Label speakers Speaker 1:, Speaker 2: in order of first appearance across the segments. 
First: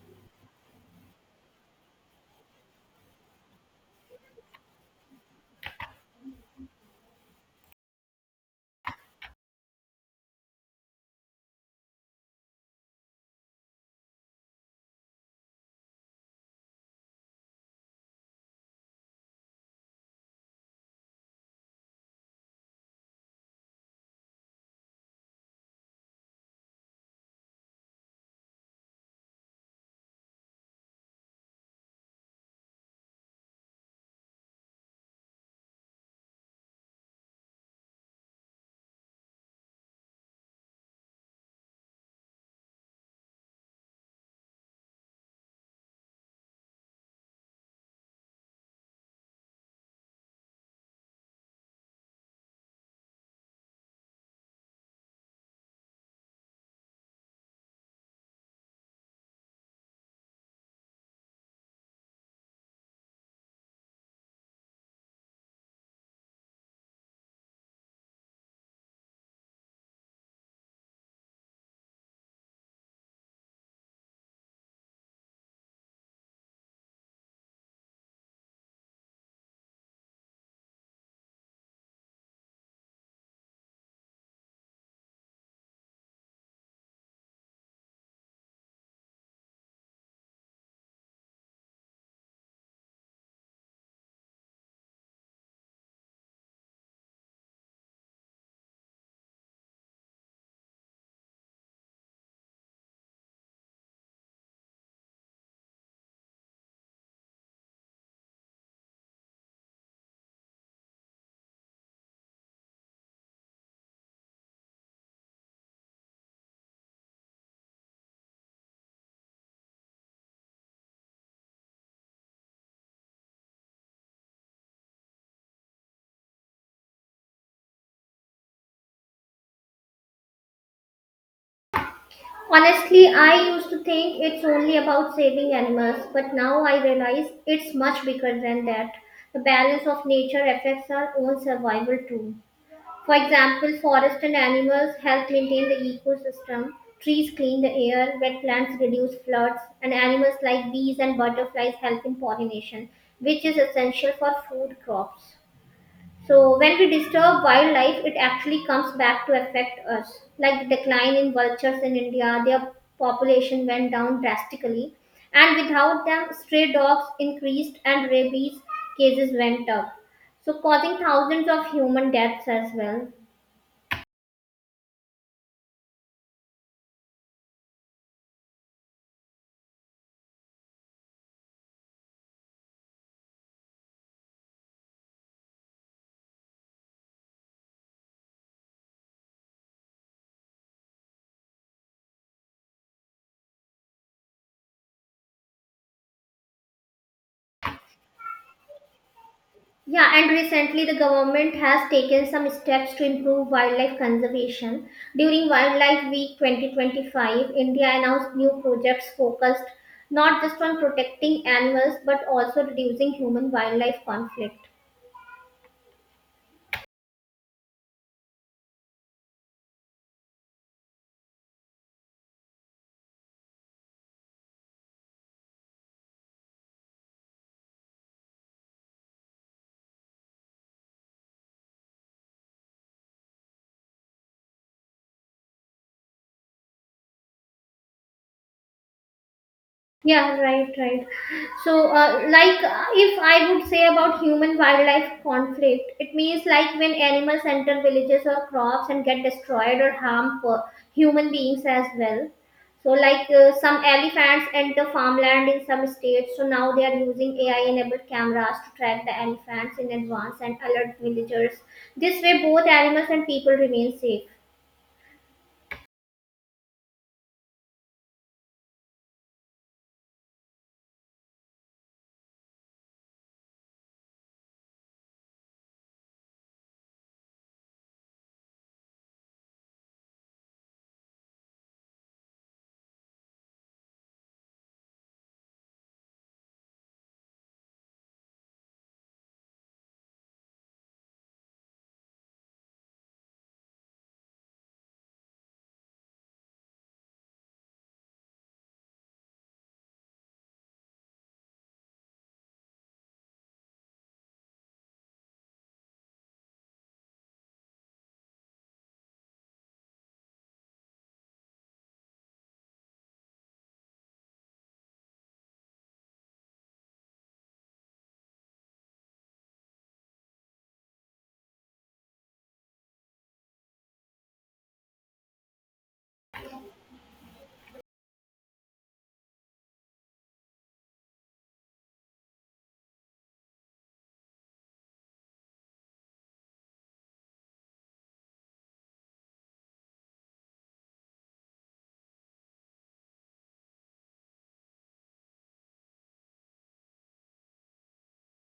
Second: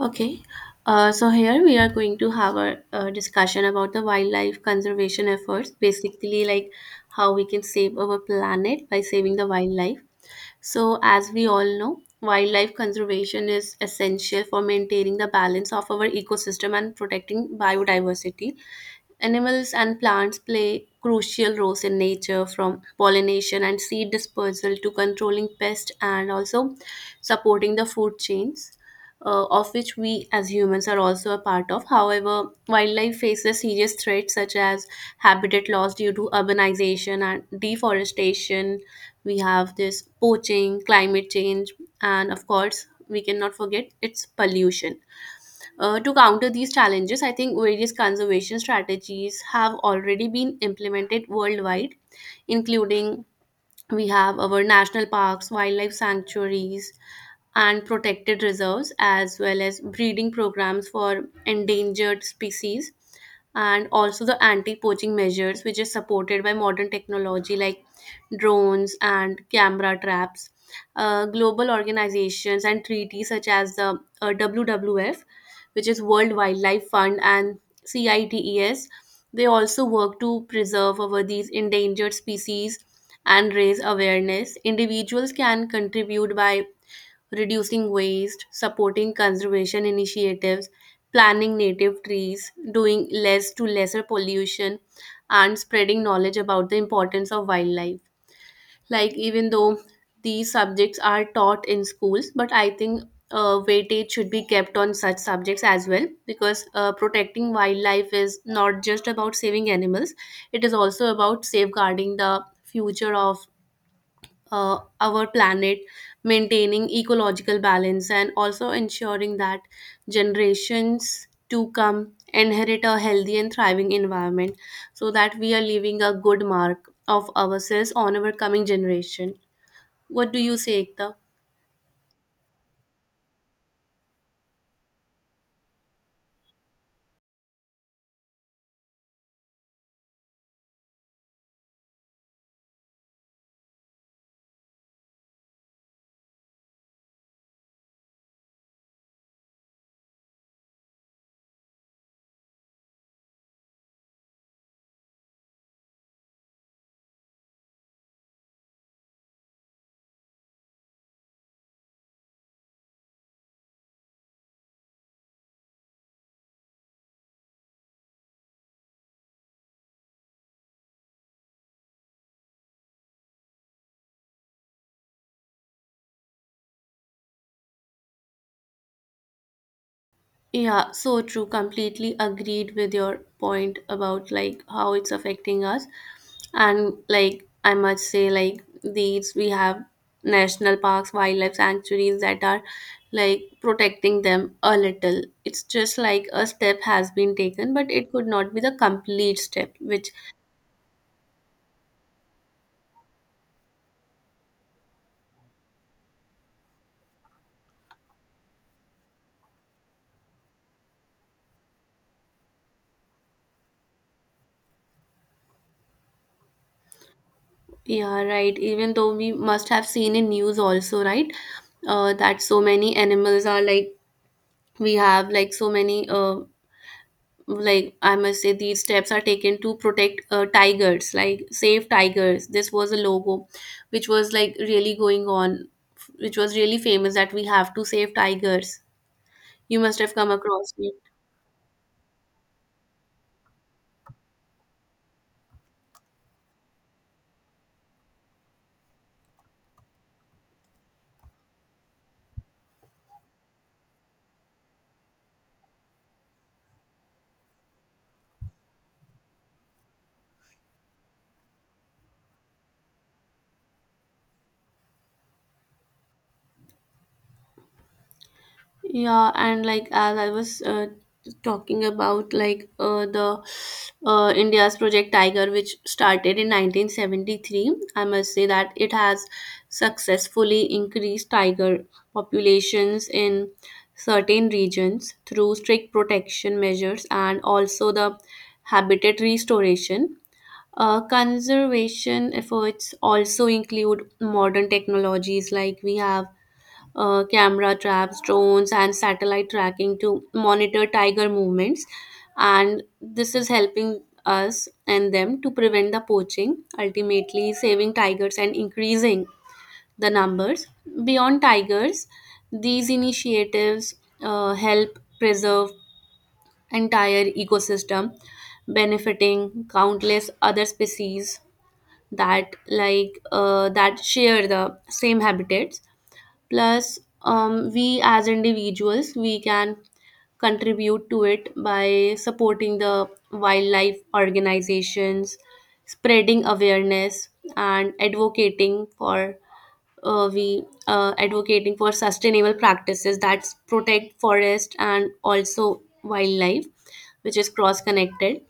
Speaker 1: Okay, so here we are going to have a discussion about the wildlife conservation efforts, basically, like how we can save our planet by saving the wildlife. So, as we all know, wildlife conservation is essential for maintaining the balance of our ecosystem and protecting biodiversity. Animals and plants play crucial roles in nature, from pollination and seed dispersal to controlling pests and also supporting the food chains, of which we as humans are also a part of. However, wildlife faces serious threats such as habitat loss due to urbanization and deforestation. We have this poaching, climate change, and of course, we cannot forget its pollution. To counter these challenges, I think various conservation strategies have already been implemented worldwide, including we have our national parks, wildlife sanctuaries, and protected reserves, as well as breeding programs for endangered species, and also the anti poaching measures, which is supported by modern technology like drones and camera traps. Global organizations and treaties such as the WWF, which is World Wildlife Fund, and CITES, they also work to preserve our these endangered species and raise awareness. Individuals can contribute by reducing waste, supporting conservation initiatives, planting native trees, doing less to lesser pollution, and spreading knowledge about the importance of wildlife. Like, even though these subjects are taught in schools, but I think weightage should be kept on such subjects as well because protecting wildlife is not just about saving animals, it is also about safeguarding the future of our planet, maintaining ecological balance, and also ensuring that generations to come inherit a healthy and thriving environment so that we are leaving a good mark of ourselves on our coming generation. What do you say, Ekta?
Speaker 2: Honestly, I used to think it's only about saving animals, but now I realize it's much bigger than that. The balance of nature affects our own survival too. For example, forests and animals help maintain the ecosystem, trees clean the air, wetlands reduce floods, and animals like bees and butterflies help in pollination, which is essential for food crops. So when we disturb wildlife, it actually comes back to affect us. Like the decline in vultures in India, their population went down drastically, and without them, stray dogs increased and rabies cases went up. So causing thousands of human deaths as well.
Speaker 1: Yeah, so true. Completely agreed with your point about like how it's affecting us. And like I must say, like these we have national parks, wildlife sanctuaries that are like protecting them a little. It's just like a step has been taken, but it could not be the complete step, which
Speaker 2: Yeah, and recently the government has taken some steps to improve wildlife conservation. During Wildlife Week 2025, India announced new projects focused not just on protecting animals but also reducing human wildlife conflict.
Speaker 1: yeah, right. Even though we must have seen in news also, right? That so many animals are like we have like so many like I must say these steps are taken to protect tigers like save tigers, this was a logo which was like really going on, which was really famous that we have to save tigers, you must have come
Speaker 2: Yeah, right,
Speaker 1: across.
Speaker 2: right. So, like, if I would say about human wildlife conflict, it means like when animals enter villages or crops and get destroyed or harm for human beings as well. So, like, some elephants enter farmland in some states, so now they are using AI enabled cameras to track the elephants in advance and alert villagers. This way, both animals and people remain safe.
Speaker 1: Yeah, and like as I was talking about like the India's Project Tiger, which started in 1973, I must say that it has successfully increased tiger populations in certain regions through strict protection measures and also the habitat restoration. Conservation efforts also include modern technologies like we have camera traps, drones, and satellite tracking to monitor tiger movements. And this is helping us and them to prevent the poaching, ultimately saving tigers and increasing the numbers. Beyond tigers, these initiatives help preserve entire ecosystem, benefiting countless other species that that share the same habitats, plus we as individuals we can contribute to it by supporting the wildlife organizations, spreading awareness, and advocating for we advocating for sustainable practices that protect forest and also wildlife, which is cross connected.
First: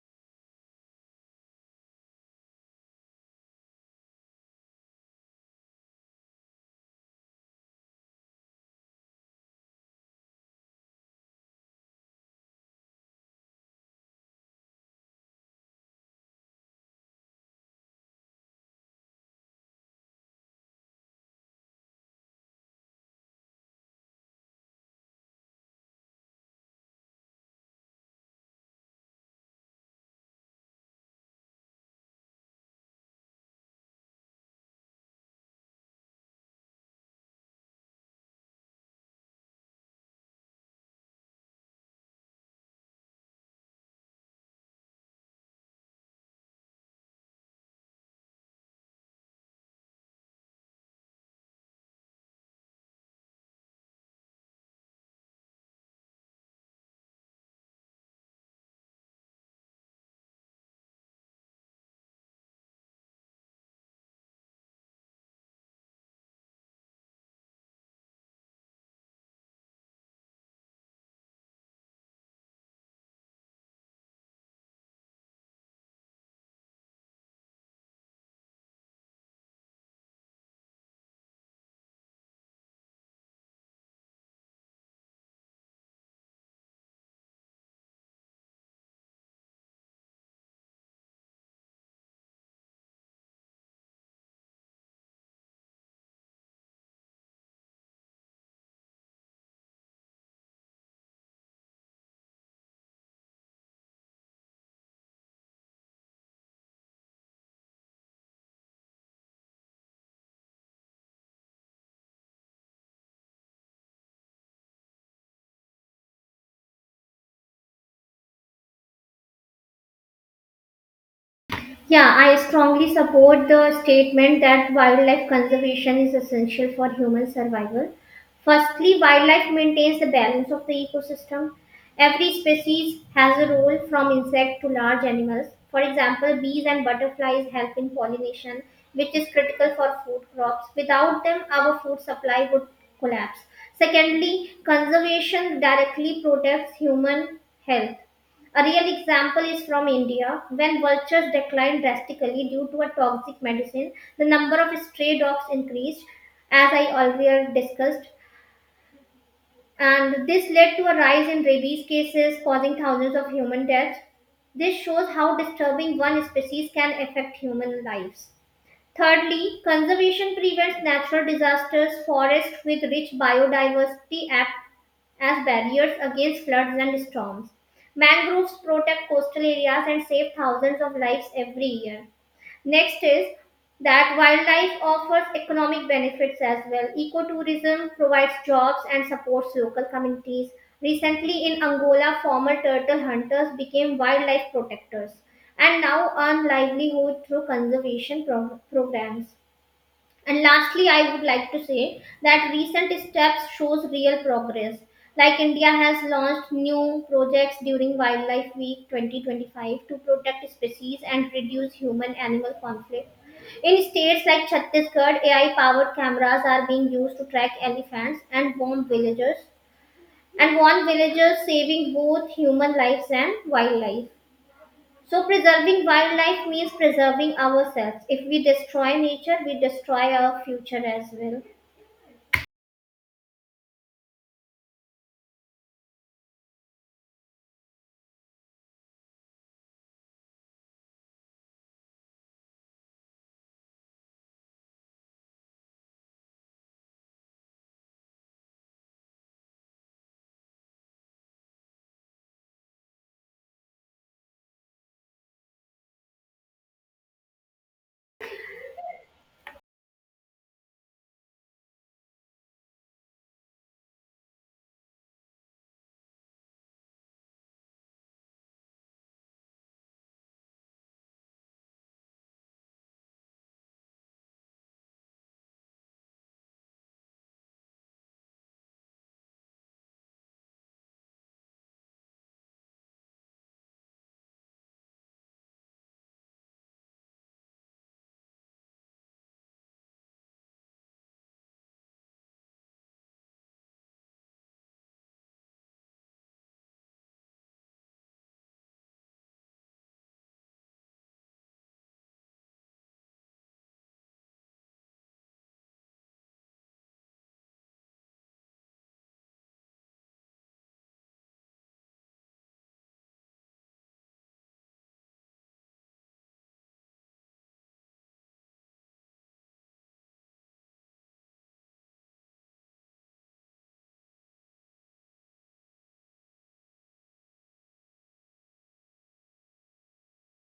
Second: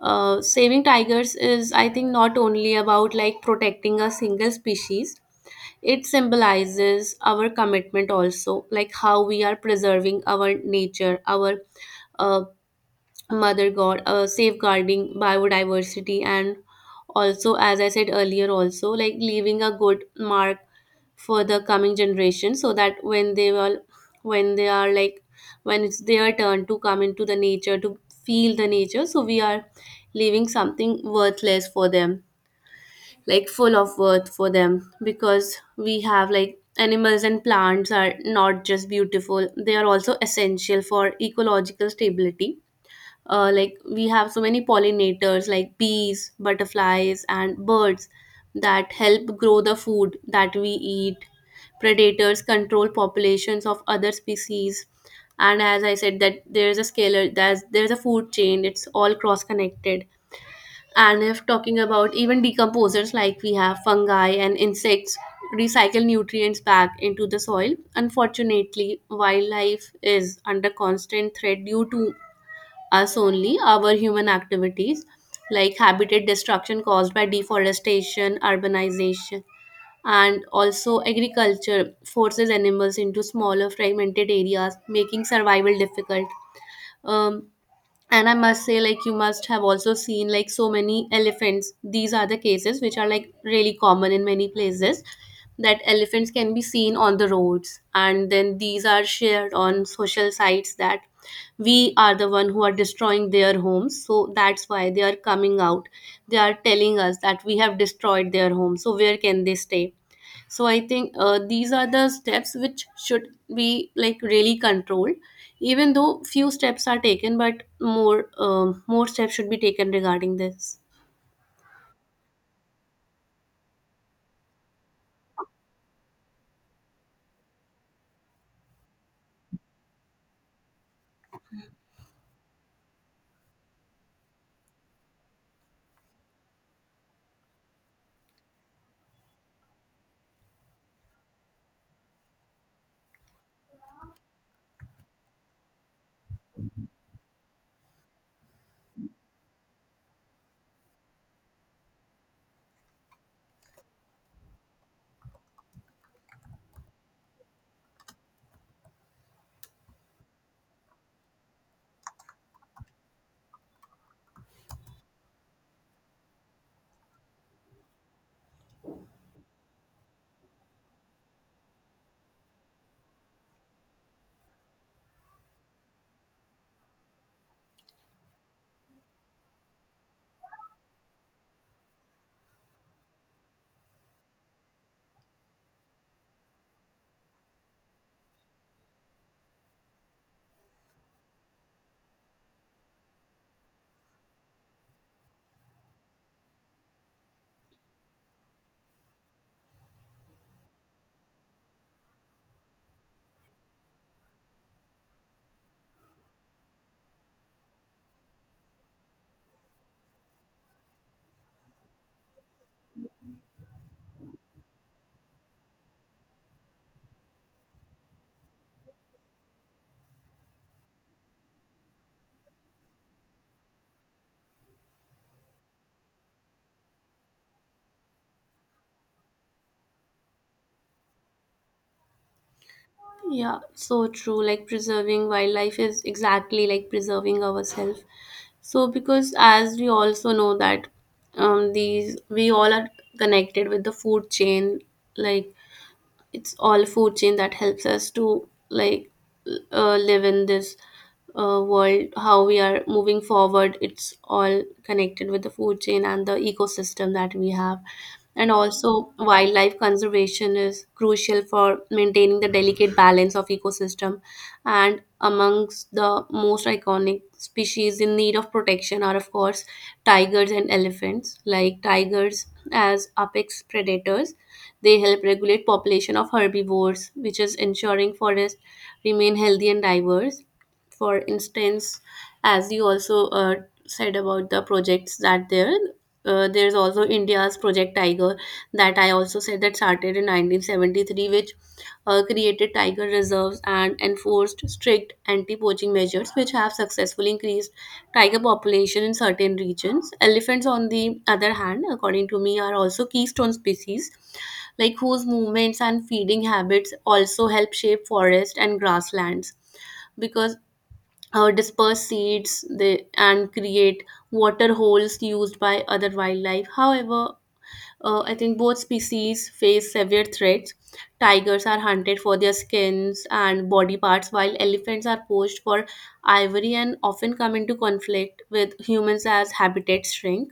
Speaker 1: Saving tigers is I think not only about like protecting a single species, it symbolizes our commitment also, like how we are preserving our nature, our uh, mother god, safeguarding biodiversity, and also, as I said earlier, also like leaving a good mark for the coming generation, so that when they will, when they are like, when it's their turn to come into the nature to feel the nature, so we are leaving something worthless for them like full of worth for them, because we have like animals and plants are not just beautiful, they are also essential for ecological stability. Like we have so many pollinators like bees, butterflies, and birds that help grow the food that we eat. Predators control populations of other species, and as I said, that there is a scalar, there's a food chain, it's all cross connected. And if talking about even decomposers, like we have fungi and insects recycle nutrients back into the soil. Unfortunately, wildlife is under constant threat due to us only, our human activities like habitat destruction caused by deforestation, urbanization, and also agriculture forces animals into smaller fragmented areas, making survival difficult. Um, and I must say like you must have also seen like so many elephants, these are the cases which are like really common in many places, that elephants can be seen on the roads, and then these are shared on social sites that we are the one who are destroying their homes, so that's why they are coming out. They are telling us that we have destroyed their home, so where can they stay? So I think these are the steps which should be like really controlled. Even though few steps are taken, but more steps should be taken regarding this.
Speaker 2: Yeah, I strongly support the statement that wildlife conservation is essential for human survival. Firstly, wildlife maintains the balance of the ecosystem. Every species has a role from insect to large animals. For example, bees and butterflies help in pollination, which is critical for food crops. Without them, our food supply would collapse. Secondly, conservation directly protects human health. A real example is from India. When vultures declined drastically due to a toxic medicine, the number of stray dogs increased, as I earlier discussed, and this led to a rise in rabies cases, causing thousands of human deaths. This shows how disturbing one species can affect human lives. Thirdly, conservation prevents natural disasters. Forests with rich biodiversity act as barriers against floods and storms. Mangroves protect coastal areas and save thousands of lives every year. Next is that wildlife offers economic benefits as well. Ecotourism provides jobs and supports local communities. Recently in Angola, former turtle hunters became wildlife protectors and now earn livelihood through programs. And lastly, I would like to say that recent steps shows real progress. Like India has launched new projects during Wildlife Week 2025 to protect species and reduce human-animal conflict. In states like Chhattisgarh, AI-powered cameras are being used to track elephants and warn villagers, saving both human lives and wildlife. So, preserving wildlife means preserving ourselves. If we destroy nature, we destroy our future as well.
Speaker 1: Yeah, so true. Like preserving wildlife is exactly like preserving ourselves. So because as we also know that these we all are connected with the food chain, like it's all food chain that helps us to like live in this world. How we are moving forward, it's all connected with the food chain and the ecosystem that we have. And also wildlife conservation is crucial for maintaining the delicate balance of ecosystem, and amongst the most iconic species in need of protection are of course tigers and elephants. Like tigers as apex predators, they help regulate population of herbivores, which is ensuring forests remain healthy and diverse. For instance, as you also said about the projects that there's also India's Project Tiger, that I also said that started in 1973, which created tiger reserves and enforced strict anti-poaching measures, which have successfully increased tiger population in certain regions. Elephants on the other hand, according to me, are also keystone species, like whose movements and feeding habits also help shape forest and grasslands, because disperse seeds they, and create water holes used by other wildlife. However, I think both species face severe threats. Tigers are hunted for their skins and body parts, while elephants are poached for ivory and often come into conflict with humans as habitats shrink.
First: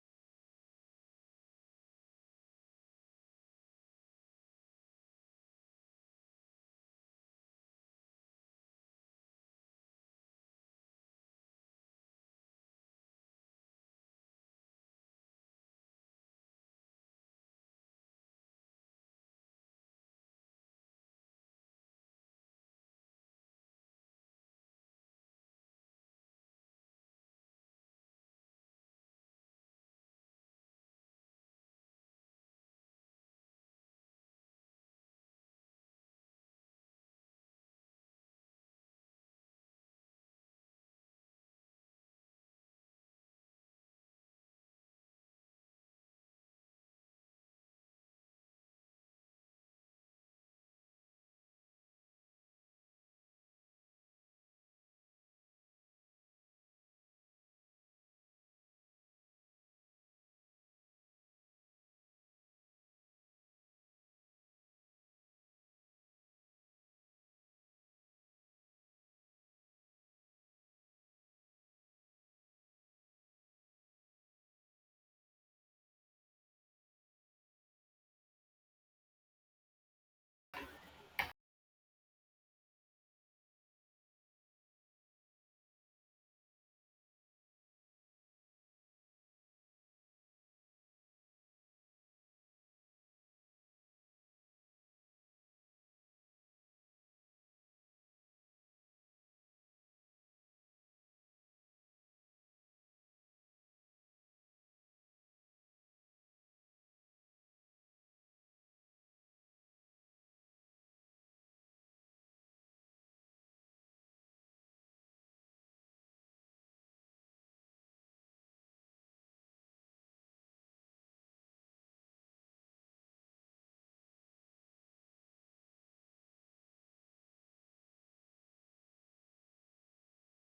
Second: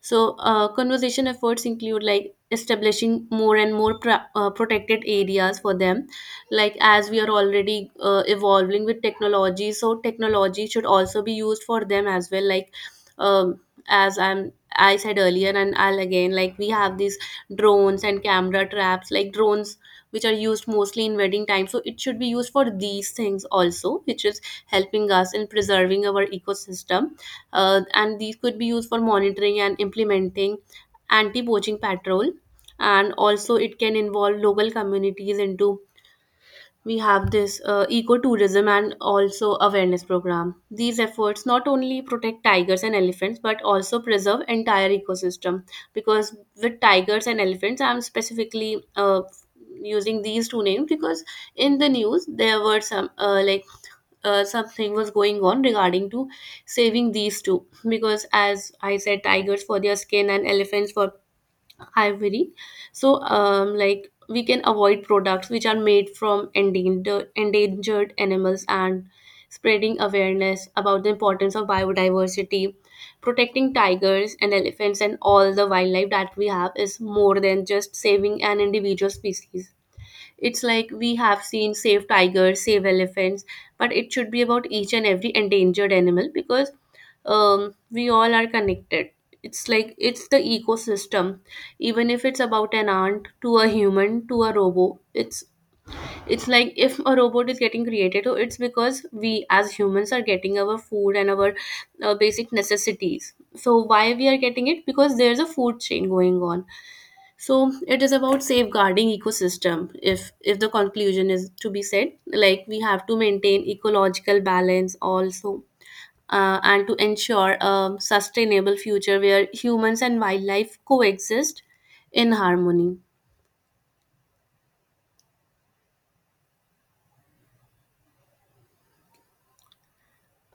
Speaker 1: So, conservation efforts include like establishing more and more protected areas for them. Like as we are already evolving with technology, so technology should also be used for them as well. Like um, as I said earlier, and I'll again like we have these drones and camera traps, like drones which are used mostly in wedding time. So it should be used for these things also, which is helping us in preserving our ecosystem. And these could be used for monitoring and implementing anti-poaching patrol, and also it can involve local communities into we have this ecotourism and also awareness program. These efforts not only protect tigers and elephants but also preserve entire ecosystem, because with tigers and elephants I'm specifically using these two names because in the news there were something was going on regarding to saving these two, because as I said tigers for their skin and elephants for ivory. So like we can avoid products which are made from endangered animals and spreading awareness about the importance of biodiversity. Protecting tigers and elephants and all the wildlife that we have is more than just saving an individual species. It's like we have seen save tigers, save elephants, but it should be about each and every endangered animal, because we all are connected. It's like it's the ecosystem. Even if it's about an ant to a human to a robot, it's like if a robot is getting created, oh, it's because we as humans are getting our food and our basic necessities. So why we are getting it? Because there's a food chain going on, so it is about safeguarding ecosystem. If the conclusion is to be said, like we have to maintain ecological balance also, and to ensure a sustainable future where humans and wildlife coexist in harmony.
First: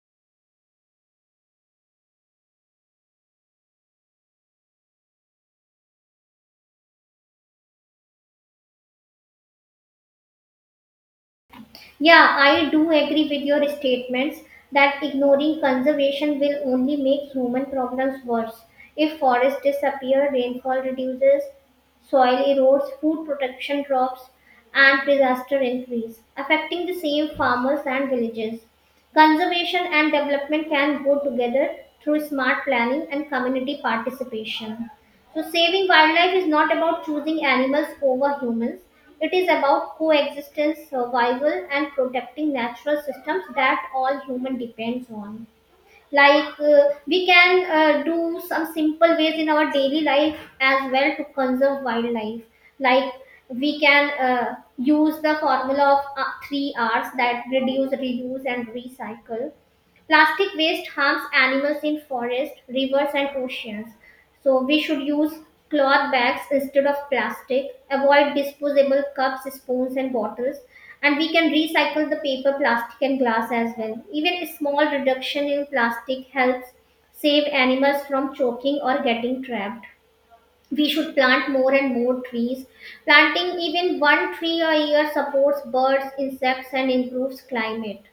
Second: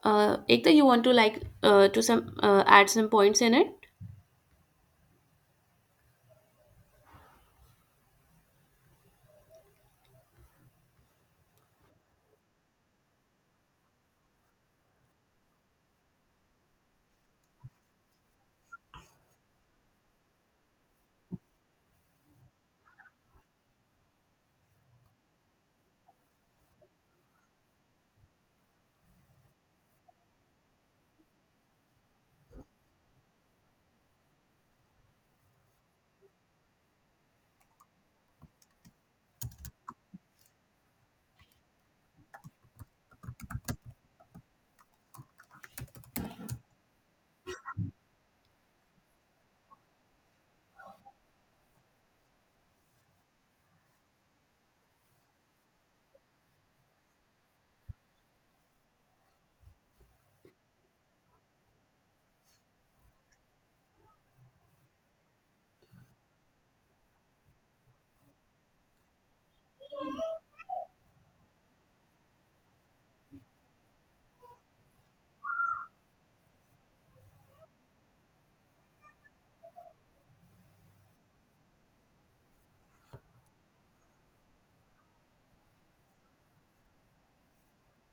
Speaker 1: Ekta, you want to like to some add some points in it?
Speaker 2: Yeah, I do agree with your statements that ignoring conservation will only make human problems worse. If forests disappear, rainfall reduces, soil erodes, food protection drops, and disaster increase, affecting the same farmers and villages. Conservation and development can go together through smart planning and community participation. So, saving wildlife is not about choosing animals over humans. It is about coexistence, survival, and protecting natural systems that all human depends on. Like we can do some simple ways in our daily life as well to conserve wildlife. Like we can use the formula of three R's, that reduce, reuse, and recycle. Plastic waste harms animals in forests, rivers, and oceans. So we should use cloth bags instead of plastic, avoid disposable cups, spoons, and bottles, and we can recycle the paper, plastic, and glass as well. Even a small reduction in plastic helps save animals from choking or getting trapped. We should plant more and more trees. Planting even one tree a year supports birds, insects, and improves climate.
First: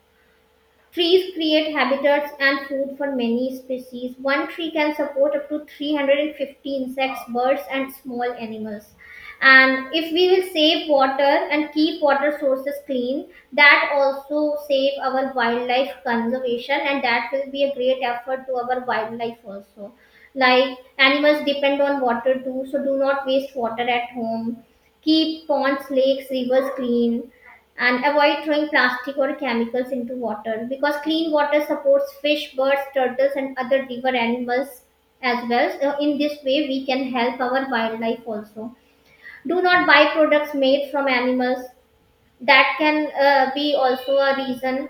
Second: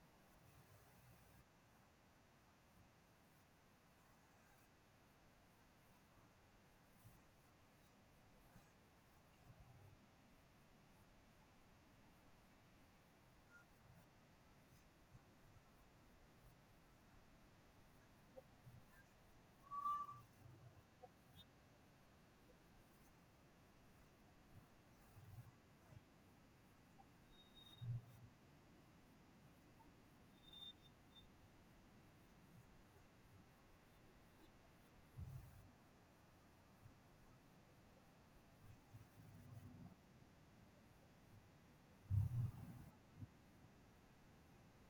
Speaker 2: Trees create habitats and food for many species. One tree can support up to 350 insects, birds, and small animals. And if we will save water and keep water sources clean, that also save our wildlife conservation, and that will be a great effort to our wildlife also. Like animals depend on water too, so do not waste water at home. Keep ponds, lakes, rivers clean and avoid throwing plastic or chemicals into water, because clean water supports fish, birds, turtles, and other river animals as well. So in this way, we can help our wildlife also. Do not buy products made from animals. That can be also a reason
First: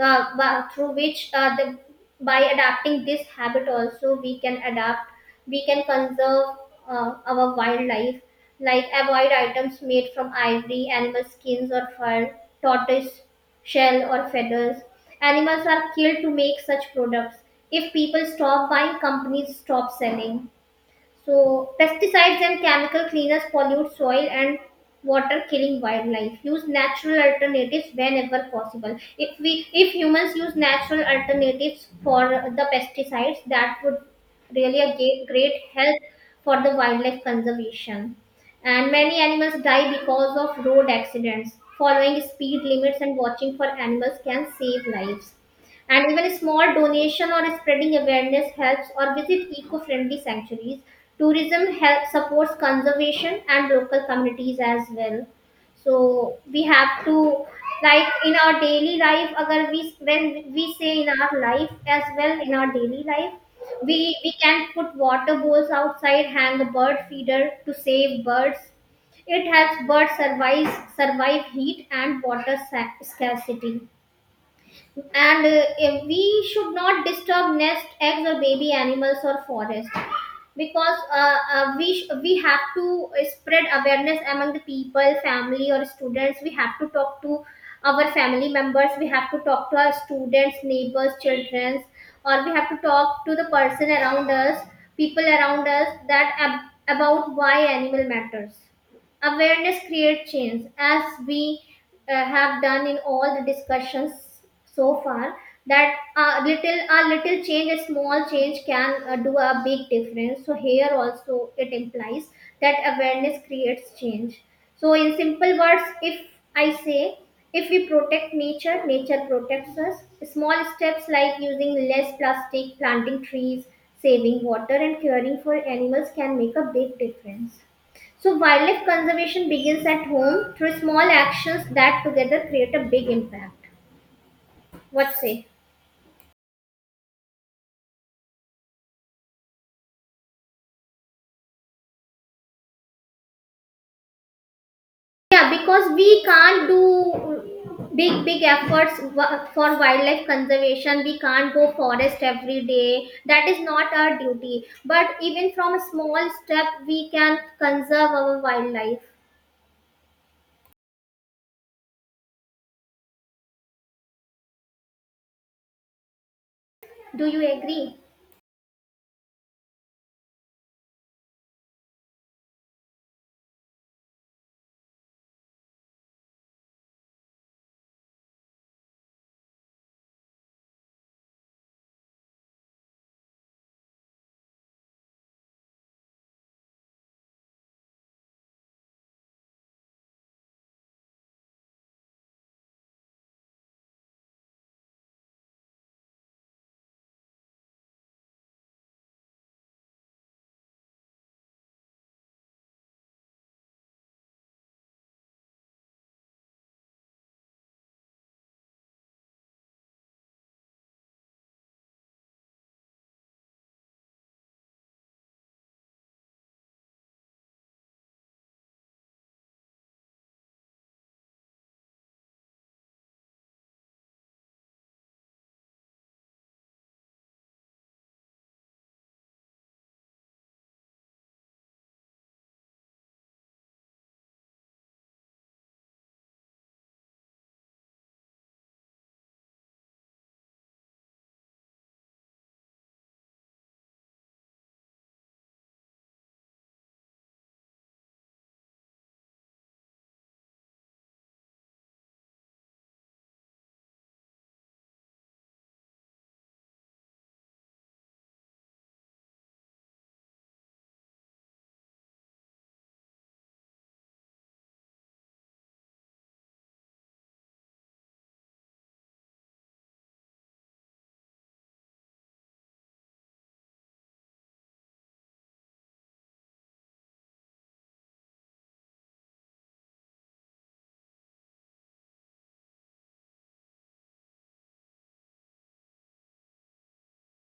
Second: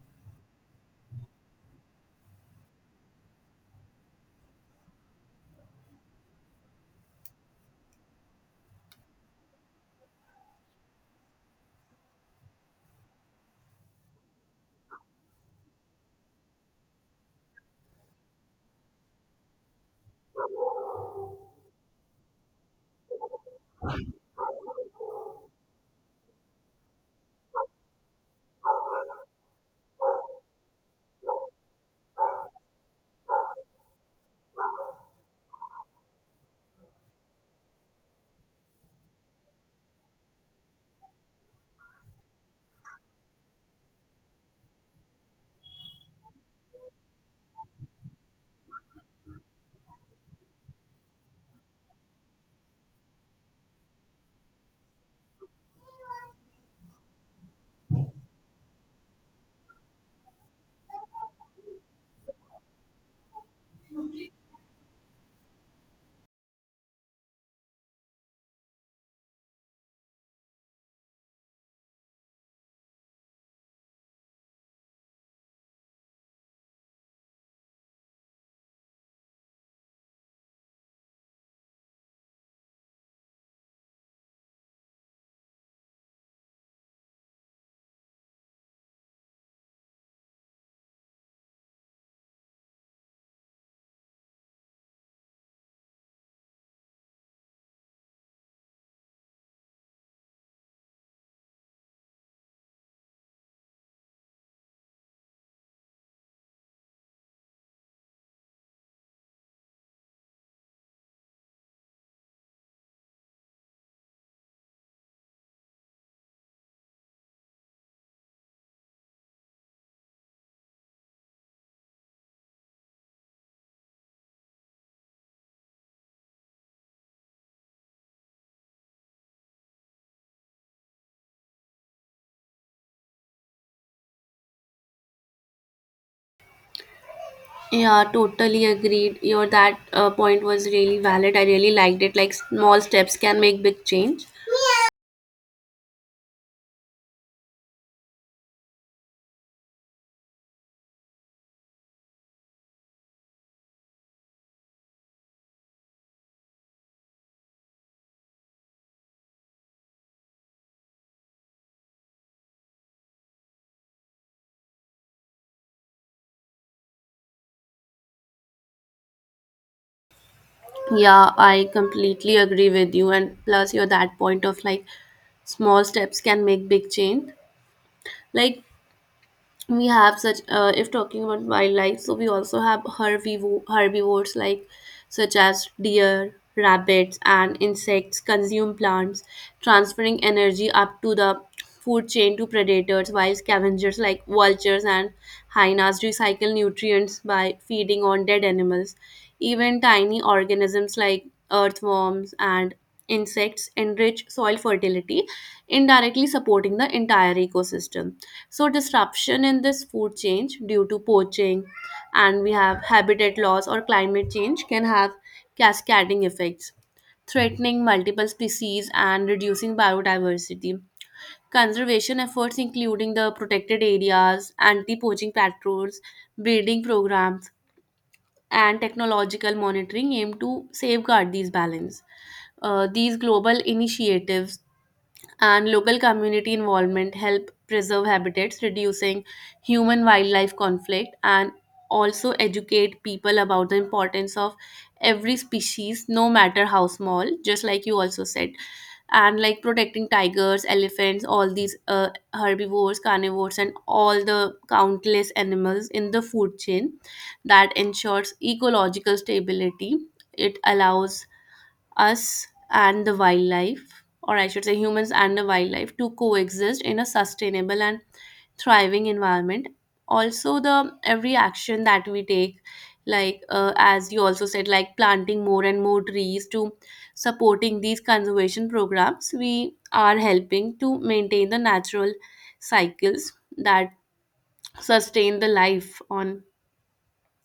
Speaker 2: uh, by- through which uh, the, by adapting this habit also we can conserve our wildlife. Like, avoid items made from ivory, animal skins or fur, tortoise shell or feathers. Animals are killed to make such products. If people stop buying, companies stop selling. So, pesticides and chemical cleaners pollute soil and water, killing wildlife. Use natural alternatives whenever possible. If humans use natural alternatives for the pesticides, that would great help for the wildlife conservation. And many animals die because of road accidents. Following speed limits and watching for animals can save lives. And even a small donation or spreading awareness helps, or visit eco friendly sanctuaries. Tourism help, supports conservation and local communities as well. So we have to, like, in our daily life, agar we, when we say, in our life as well, in our daily life, we can put water bowls outside, hang a bird feeder to save birds. It helps birds survive heat and scarcity. And if we should not disturb nest eggs or baby animals or forest, because we have to spread awareness among the people, family or students. We have to talk to our family members, we have to talk to our students, neighbors, children, or we have to talk to the person around us, that about why animal matters. Awareness creates change, as we have done in all the discussions so far. That a little, a small change can do a big difference. So here also it implies that awareness creates change. So in simple words, if I say if we protect nature, nature protects us. Small steps like using less plastic, planting trees, saving water, and caring for animals can make a big difference. So, wildlife conservation begins at home through small actions that together create a big impact. What say?
Speaker 1: Yeah, totally agreed your that point was really valid, I really liked it, like small steps can make big change.
Speaker 2: Yeah, because we can't do big, big efforts for wildlife conservation. We can't go forest every day. That is not our duty. But even from a small step, we can conserve our wildlife. Do you agree?
Speaker 1: Yeah, I completely agree with you. And plus, you're that point of like small steps can make big change. Like we have such if talking about wildlife, so we also have herbivores like such as deer, rabbits, and insects consume plants, transferring energy up to the food chain to predators, while scavengers like vultures and hyenas recycle nutrients by feeding on dead animals. Even tiny organisms like earthworms and insects enrich soil fertility, indirectly supporting the entire ecosystem. So, disruption in this food chain due to poaching and we have habitat loss or climate change can have cascading effects, threatening multiple species and reducing biodiversity. Conservation efforts, including the protected areas, anti poaching patrols, breeding programs, and technological monitoring aim to safeguard these balance. These global initiatives and local community involvement help preserve habitats, reducing human wildlife conflict, and also educate people about the importance of every species no matter how small, just like you also said. And like protecting tigers, elephants, all these herbivores, carnivores, and all the countless animals in the food chain that ensures ecological stability, it allows us and the wildlife, or I should say humans and the wildlife, to coexist in a sustainable and thriving environment. Also, the every action that we take, like as you also said, like planting more and more trees to supporting these conservation programs, we are helping to maintain the natural cycles that sustain the life on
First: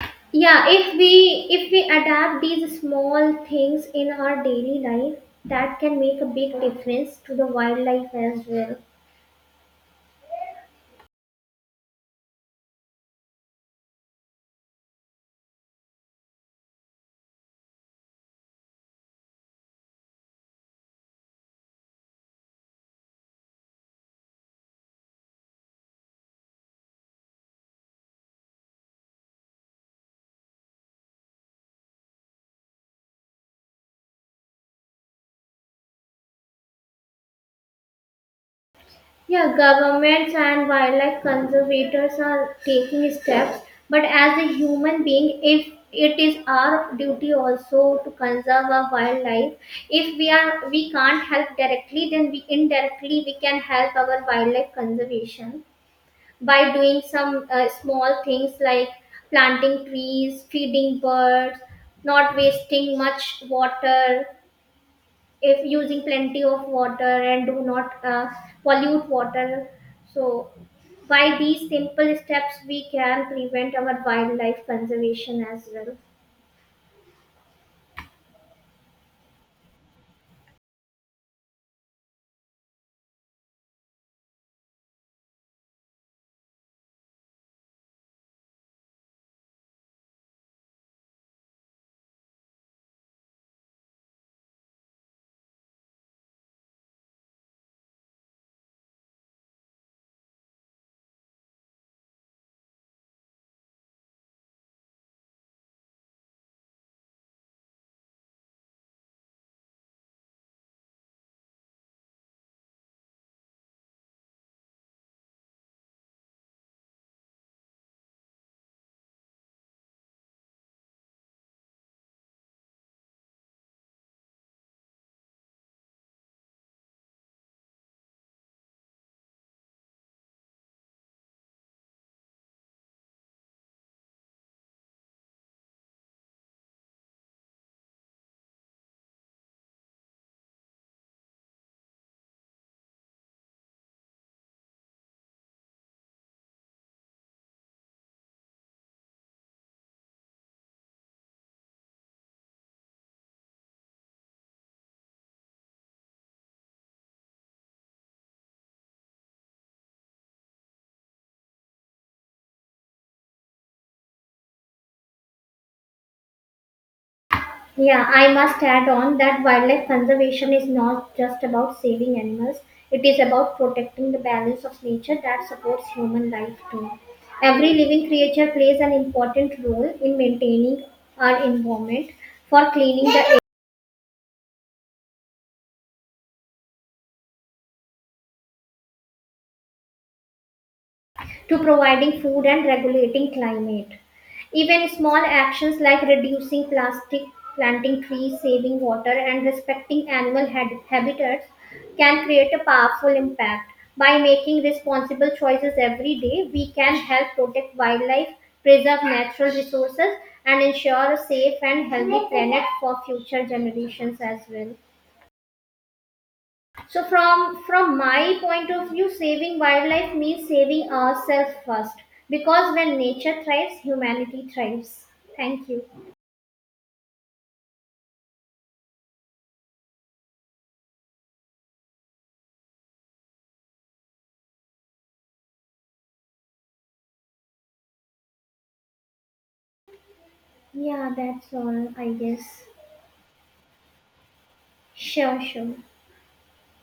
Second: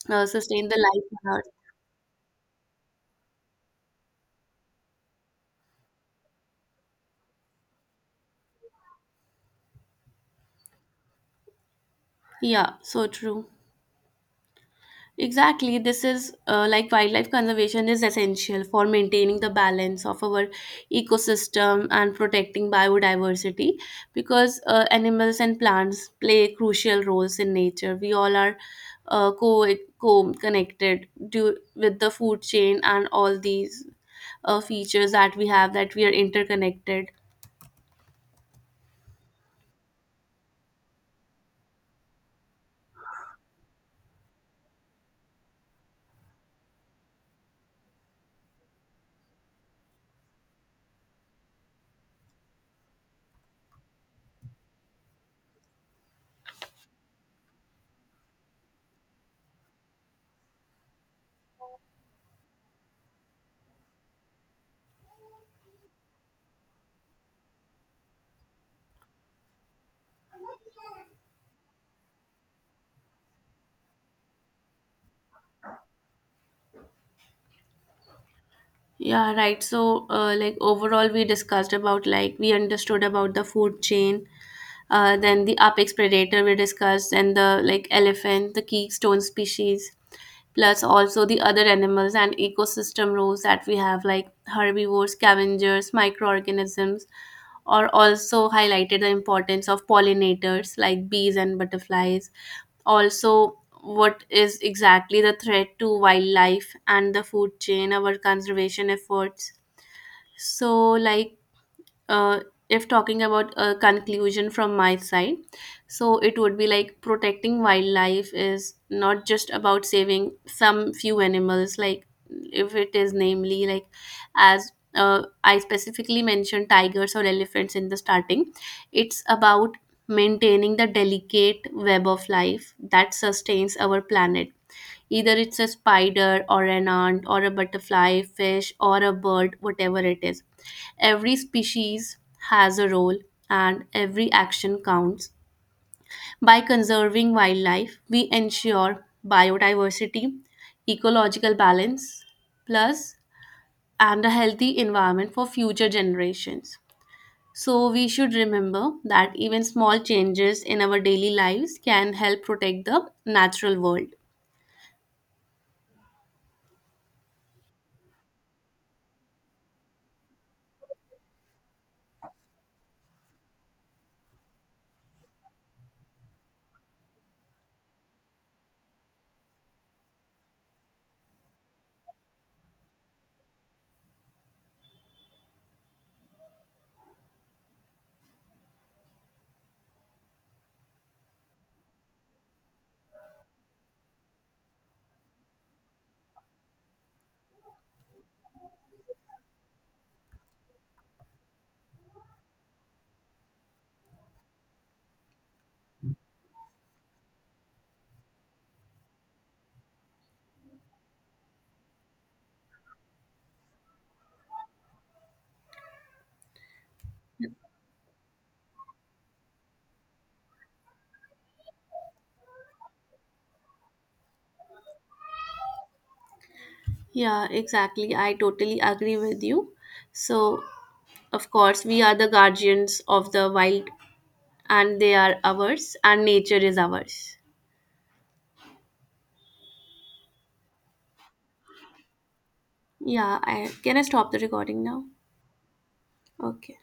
Speaker 2: Yeah,
Speaker 1: Earth.
Speaker 2: if we adapt these small things in our daily life, that can make a big difference to the wildlife as well.
Speaker 1: Yeah, so true. Exactly, this is like wildlife conservation is essential for maintaining the balance of our ecosystem and protecting biodiversity, because animals and plants play crucial roles in nature. We all are co co connected due with the food chain and all these features that we have, that we are interconnected.
Speaker 2: Yeah, governments and wildlife conservators are taking steps, but as a human being, if it is our duty also to conserve our wildlife. If we are we can't help directly, then we indirectly we can help our wildlife conservation by doing some small things like planting trees, feeding birds, not wasting much water, if using plenty of water, and do not pollute water. So by these simple steps, we can prevent our wildlife conservation as well.
Speaker 1: Yeah, right. So, like overall, we discussed about like we understood about the food chain, then the apex predator we discussed, and the like elephant, the keystone species, plus also the other animals and ecosystem roles that we have, like herbivores, scavengers, microorganisms, or also highlighted the importance of pollinators like bees and butterflies. Also, what is exactly the threat to wildlife and the food chain, our conservation efforts. So, like, uh, if talking about a conclusion from my side, so it would be like protecting wildlife is not just about saving some few animals, like, if it is namely, like, as I specifically mentioned tigers or elephants in the starting, it's about maintaining the delicate web of life that sustains our planet. Either it's a spider or an ant or a butterfly, fish or a bird, whatever it is. Every species has a role and every action counts. By conserving wildlife, we ensure biodiversity, ecological balance, plus and a healthy environment for future generations. So, we should remember that even small changes in our daily lives can help protect the natural world.
Speaker 2: Yeah, I must add on that wildlife conservation is not just about saving animals, it is about protecting the balance of nature that supports human life too. Every living creature plays an important role in maintaining our environment. For cleaning the, to providing food and regulating climate. Even small actions like reducing plastic, planting trees, saving water, and respecting habitats can create a powerful impact. By making responsible choices every day, we can help protect wildlife, preserve natural resources, and ensure a safe and healthy planet for future generations as well. So from my point of view, saving wildlife means saving ourselves first. Because when nature thrives, humanity thrives. Thank you.
Speaker 1: Yeah, exactly. I totally agree with you. So, of course, we are the guardians of the wild, and they are ours, and nature is ours.
Speaker 2: Yeah, that's all I guess.
Speaker 1: Yeah, I, can I stop the recording now?
Speaker 2: Sure, sure.
Speaker 1: Okay.